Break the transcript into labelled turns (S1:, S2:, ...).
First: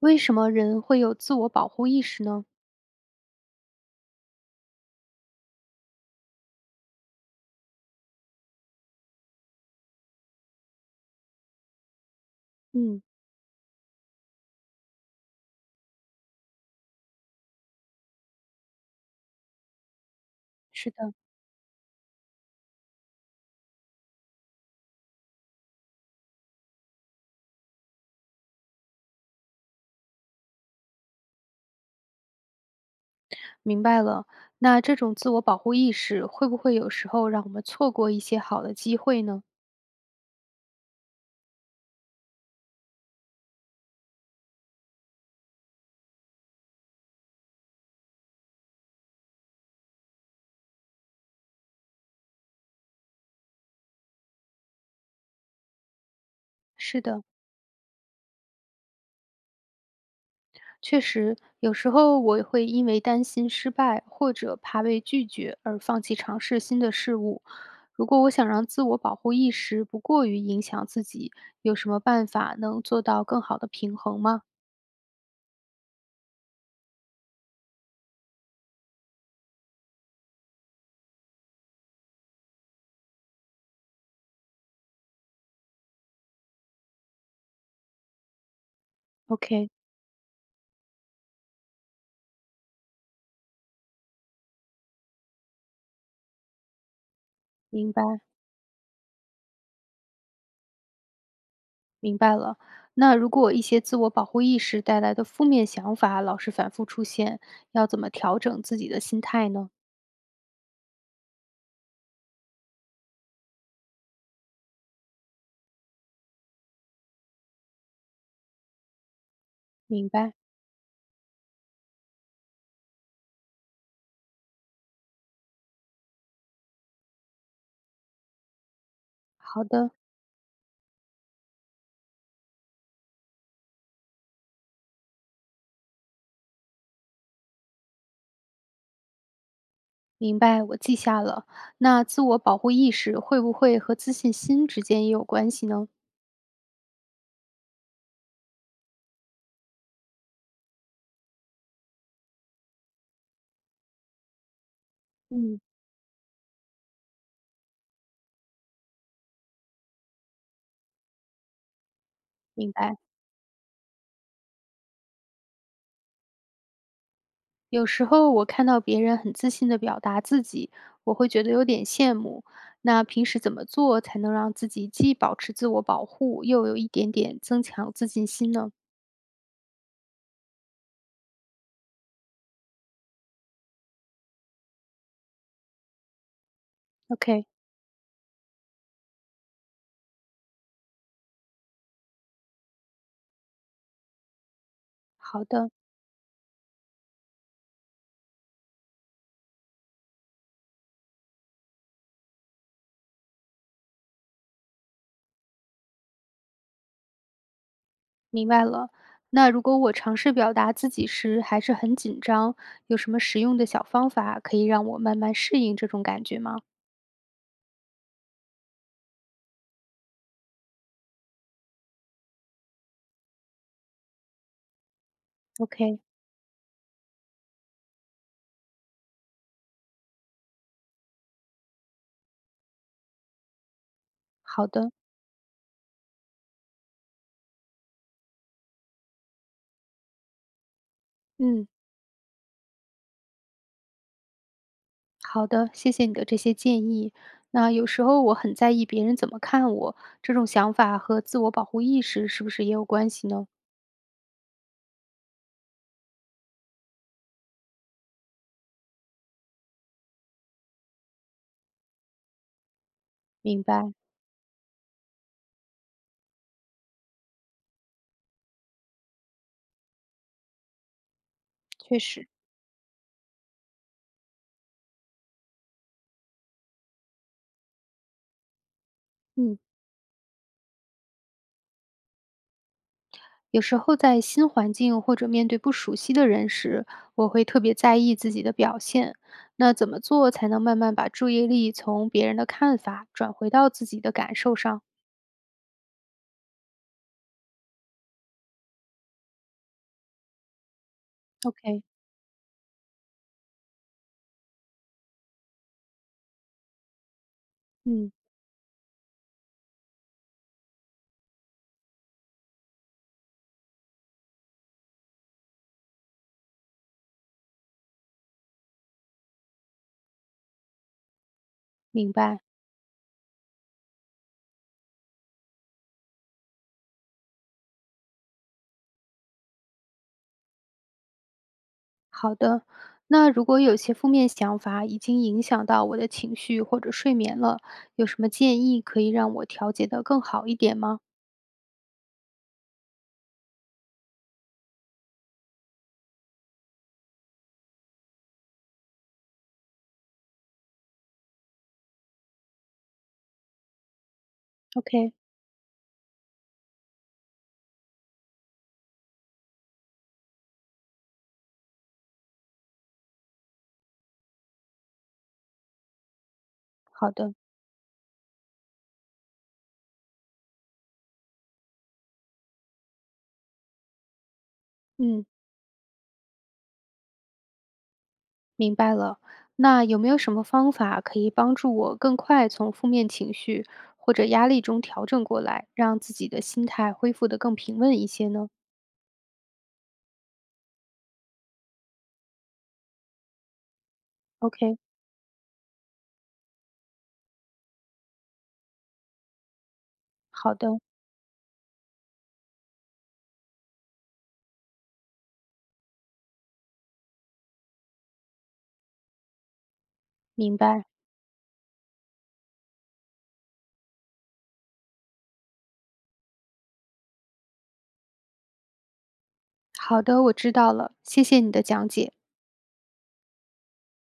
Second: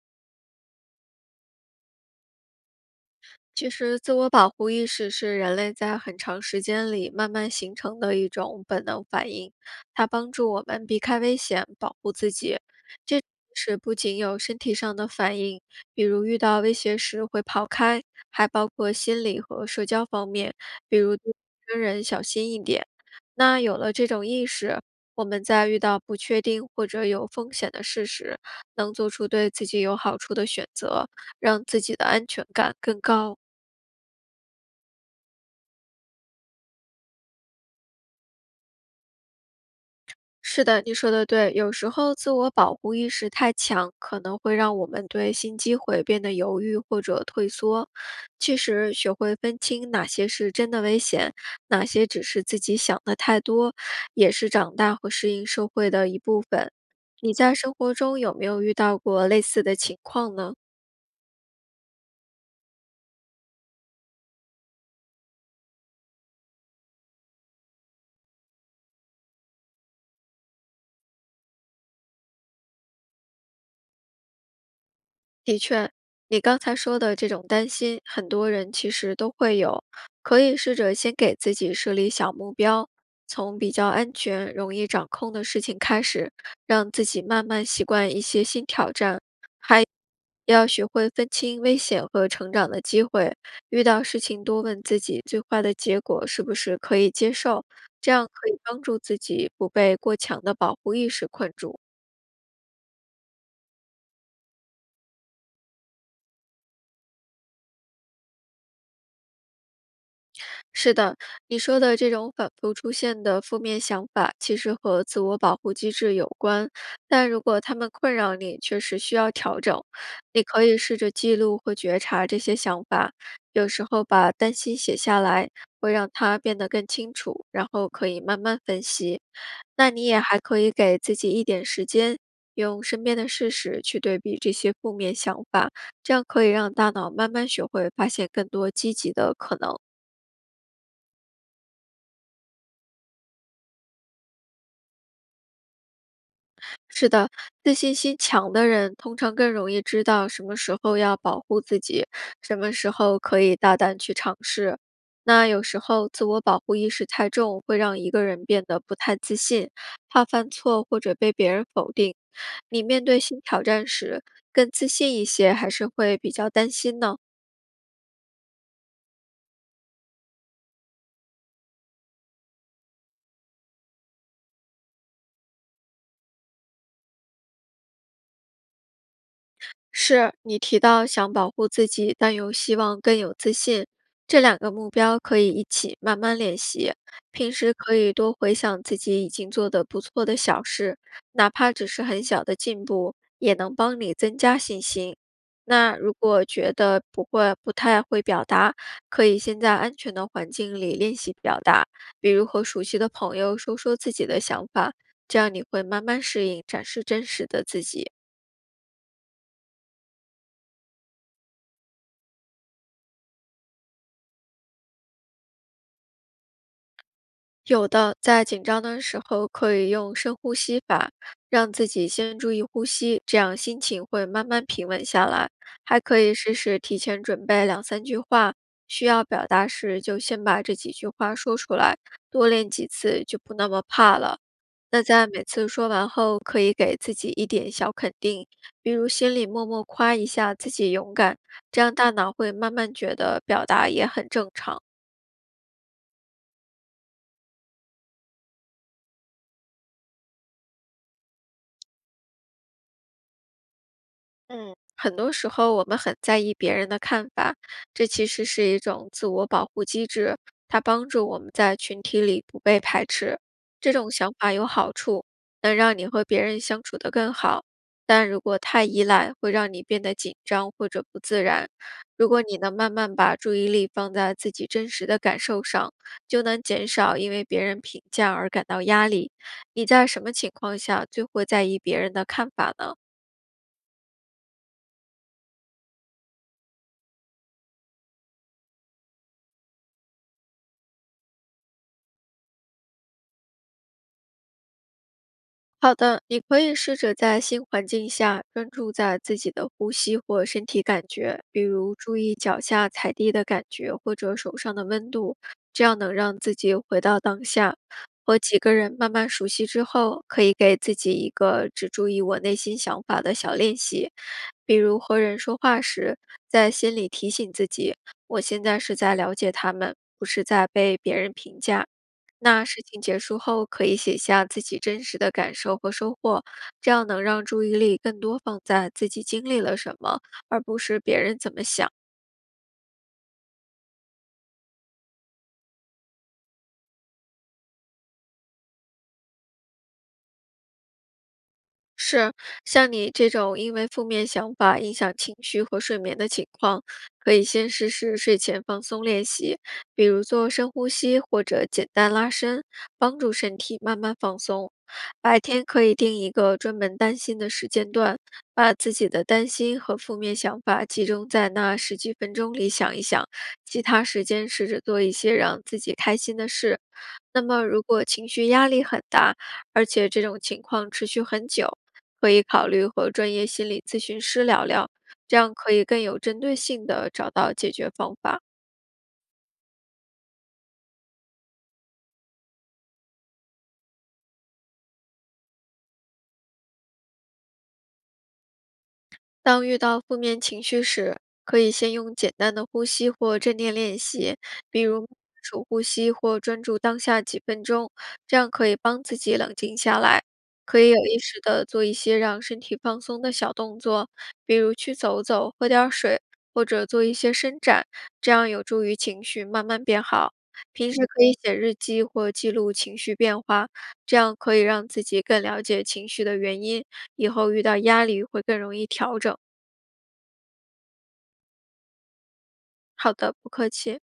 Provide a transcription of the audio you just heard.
S1: 为什么人会有自我保护意识呢？
S2: 其实，自我保护意识是人类在很长时间里慢慢形成的一种本能反应，它帮助我们避开危险，保护自己。
S1: 嗯，
S2: 这是不仅有身体上的反应，比如遇到威胁时会跑开，还包括心理和社交方面，
S1: 是
S2: 比如
S1: 的，
S2: 对陌生人小心一点。那有了这种意识，我们在遇到不确定或者有风险的事时，能做出对自己有好处的选择，让自己的安全感更高。
S1: 明白了。那这种自我保护意识会不会有时候让我们错过一些好的机会呢？
S2: 是的，你说的对。有时候自我保护意识太强，可能会让我们对新机会变得犹豫或者退缩。其实，学会分清哪些是真的危险，哪些只是自己想的太多，也是长大和适应社会的一部分。
S1: 是的，
S2: 你在生活中有没有遇到过类似的情况呢？
S1: 确实，有时候我会因为担心失败或者怕被拒绝而放弃尝试新的事物。如果我想让自我保护意识不过于影响自己，有什么办法能做到更好的平衡吗
S2: 你刚才说的这种担心，很多人其实都会有。可以试着先给自己设立小目标，从比较安全、容易掌控的事情开始，让自己慢慢习惯一些新挑战。
S1: ？OK，
S2: 要学会分清危险和成长的机会，遇到事情多问自己最坏的结果是不是可以接受，
S1: 明白。
S2: 这样可以帮助自己不被过强的保护意识困住。
S1: 明白了。那如果一些自我保护意识带来的负面想法老是反复出现，要怎么调整自己的心态呢？
S2: 是的，你说的这种反复出现的负面想法，其实和自我保护机制有关。但如果他们困扰你，确实需要调整。
S1: 明白，
S2: 你可以试着记录或觉察这些想法，有时候把担心写下来，会让它变得更清楚，然后可以慢慢分析。
S1: 好
S2: 那
S1: 的，
S2: 你也还可以给自己一点时间，用身边的事实去对比这些负面想法，这样可以让大脑慢慢学会发现更多积极的可能。
S1: 明白，我记下了。那自我保护意识会不会和自信心之间也有关系呢？
S2: 是的，自信心强的人通常更容易知道什么时候要保护自己，什么时候可以大胆去尝试。那
S1: 嗯，
S2: 有时候自我保护意识太重，会让一个人变得不太自信，怕犯错或者被别人否定。
S1: 明
S2: 你
S1: 白。
S2: 面对新挑战时，更自信一些，还是会比较担心呢？
S1: 有时候我看到别人很自信的表达自己，我会觉得有点羡慕。那平时怎么做才能让自己既保持自我保护，又有一点点增强自信心呢
S2: 是你提到想保护自己，但又希望更有自信，这两个目标可以一起慢慢练习。
S1: ？OK，
S2: 平时可以多回想自己已经做的不错的小事，哪怕只是很小的进步，也能帮你增加信心。
S1: 好的。
S2: 那如果觉得不会、不太会表达，可以先在安全的环境里练习表达，比如和熟悉的朋友说说自己的想法，这样你会慢慢适应，展示真实的自己。
S1: 明白了。那如果我尝试表达自己时还是很紧张，有什么实用的小方法可以让我慢慢适应这种感觉吗
S2: 有的，在紧张的时候可以用深呼吸法，让自己先注意呼吸，这样心情会慢慢平稳下来。
S1: ？OK，
S2: 还可以试试提前准备两三句话，需要表达时就先把这几句话说出来，多练几次就不那么怕了。
S1: 好的，
S2: 那在每次说完后，可以给自己一点小肯定，比如心里默默夸一下自己勇敢，
S1: 嗯，
S2: 这样大脑会慢慢觉得表达也很正常。
S1: 好的，谢谢你的这些建议。那有时候我很在意别人怎么看我，这种想法和自我保护意识是不是也有关系呢？
S2: 嗯，很多时候我们很在意别人的看法，这其实是一种自我保护机制，它帮助我们在群体里不被排斥。
S1: 明
S2: 这
S1: 白，
S2: 种想法有好处，能让你和别人相处得更好。但如果太依赖，会让你变得紧张或者不自然。
S1: 确实，
S2: 如果你能慢慢把注意力放在自己真实的感受上，就能减少因为别人评价而感到压力。
S1: 嗯。
S2: 你在什么情况下最会在意别人的看法呢？
S1: 有时候在新环境或者面对不熟悉的人时，我会特别在意自己的表现。那怎么做才能慢慢把注意力从别人的看法转回到自己的感受上
S2: 好的，你可以试着在新环境下专注在自己的呼吸或身体感觉，比
S1: ？OK，
S2: 如注意脚下踩地的感觉或者手上的温度，这样能让自己回到当下。
S1: 嗯，
S2: 和几个人慢慢熟悉之后，可以给自己一个只注意我内心想法的小练习，比如和人说话时，在心里提醒自己，我现在是在了解他们，不是在被别人评价。
S1: 明白。
S2: 那事情结束后，可以写下自己真实的感受和收获，这样能让注意力更多放在自己经历了什么，而不是别人怎么想。
S1: 好的。那如果有些负面想法已经影响到我的情绪或者睡眠了，有什么建议可以让我调节得更好一点吗
S2: 是，像你这种因为负面想法影响情绪和睡眠的情况，可以先试试睡前放松练习，比如做深呼吸或者简单拉伸，帮助身体慢慢放松。
S1: ？OK，
S2: 白天可以定一个专门担心的时间段，把自己的担心和负面想法集中在那十几分钟里想一想，其他时间试着做一些让自己开心的事。
S1: 好的，
S2: 那么，如果情绪压力很大，而且这种情况持续很久，可以考虑和专业心理咨询师聊聊，
S1: 嗯。
S2: 这样可以更有针对性的找到解决方法。
S1: 明白了。那有没有什么方法可以帮助我更快从负面情绪或者压力中调整过来，让自己的心态恢复得更平稳一些呢
S2: 当遇到负面情绪时，可以先用简单的呼吸或正念练习，
S1: ？OK，
S2: 比如数呼吸或专注当下几分钟，这样可以帮自己冷静下来。
S1: 好的，
S2: 可以有意识的做一些让身体放松的小动作，比如去走走、喝点儿水，或者做一些伸展，这样有助于情绪慢慢变好。
S1: 明白。
S2: 平时可以写日记或记录情绪变化，这样可以让自己更了解情绪的原因，以后遇到压力会更容易调整。
S1: 好的，我知道了，谢谢你的讲解。
S2: 好的，不客气。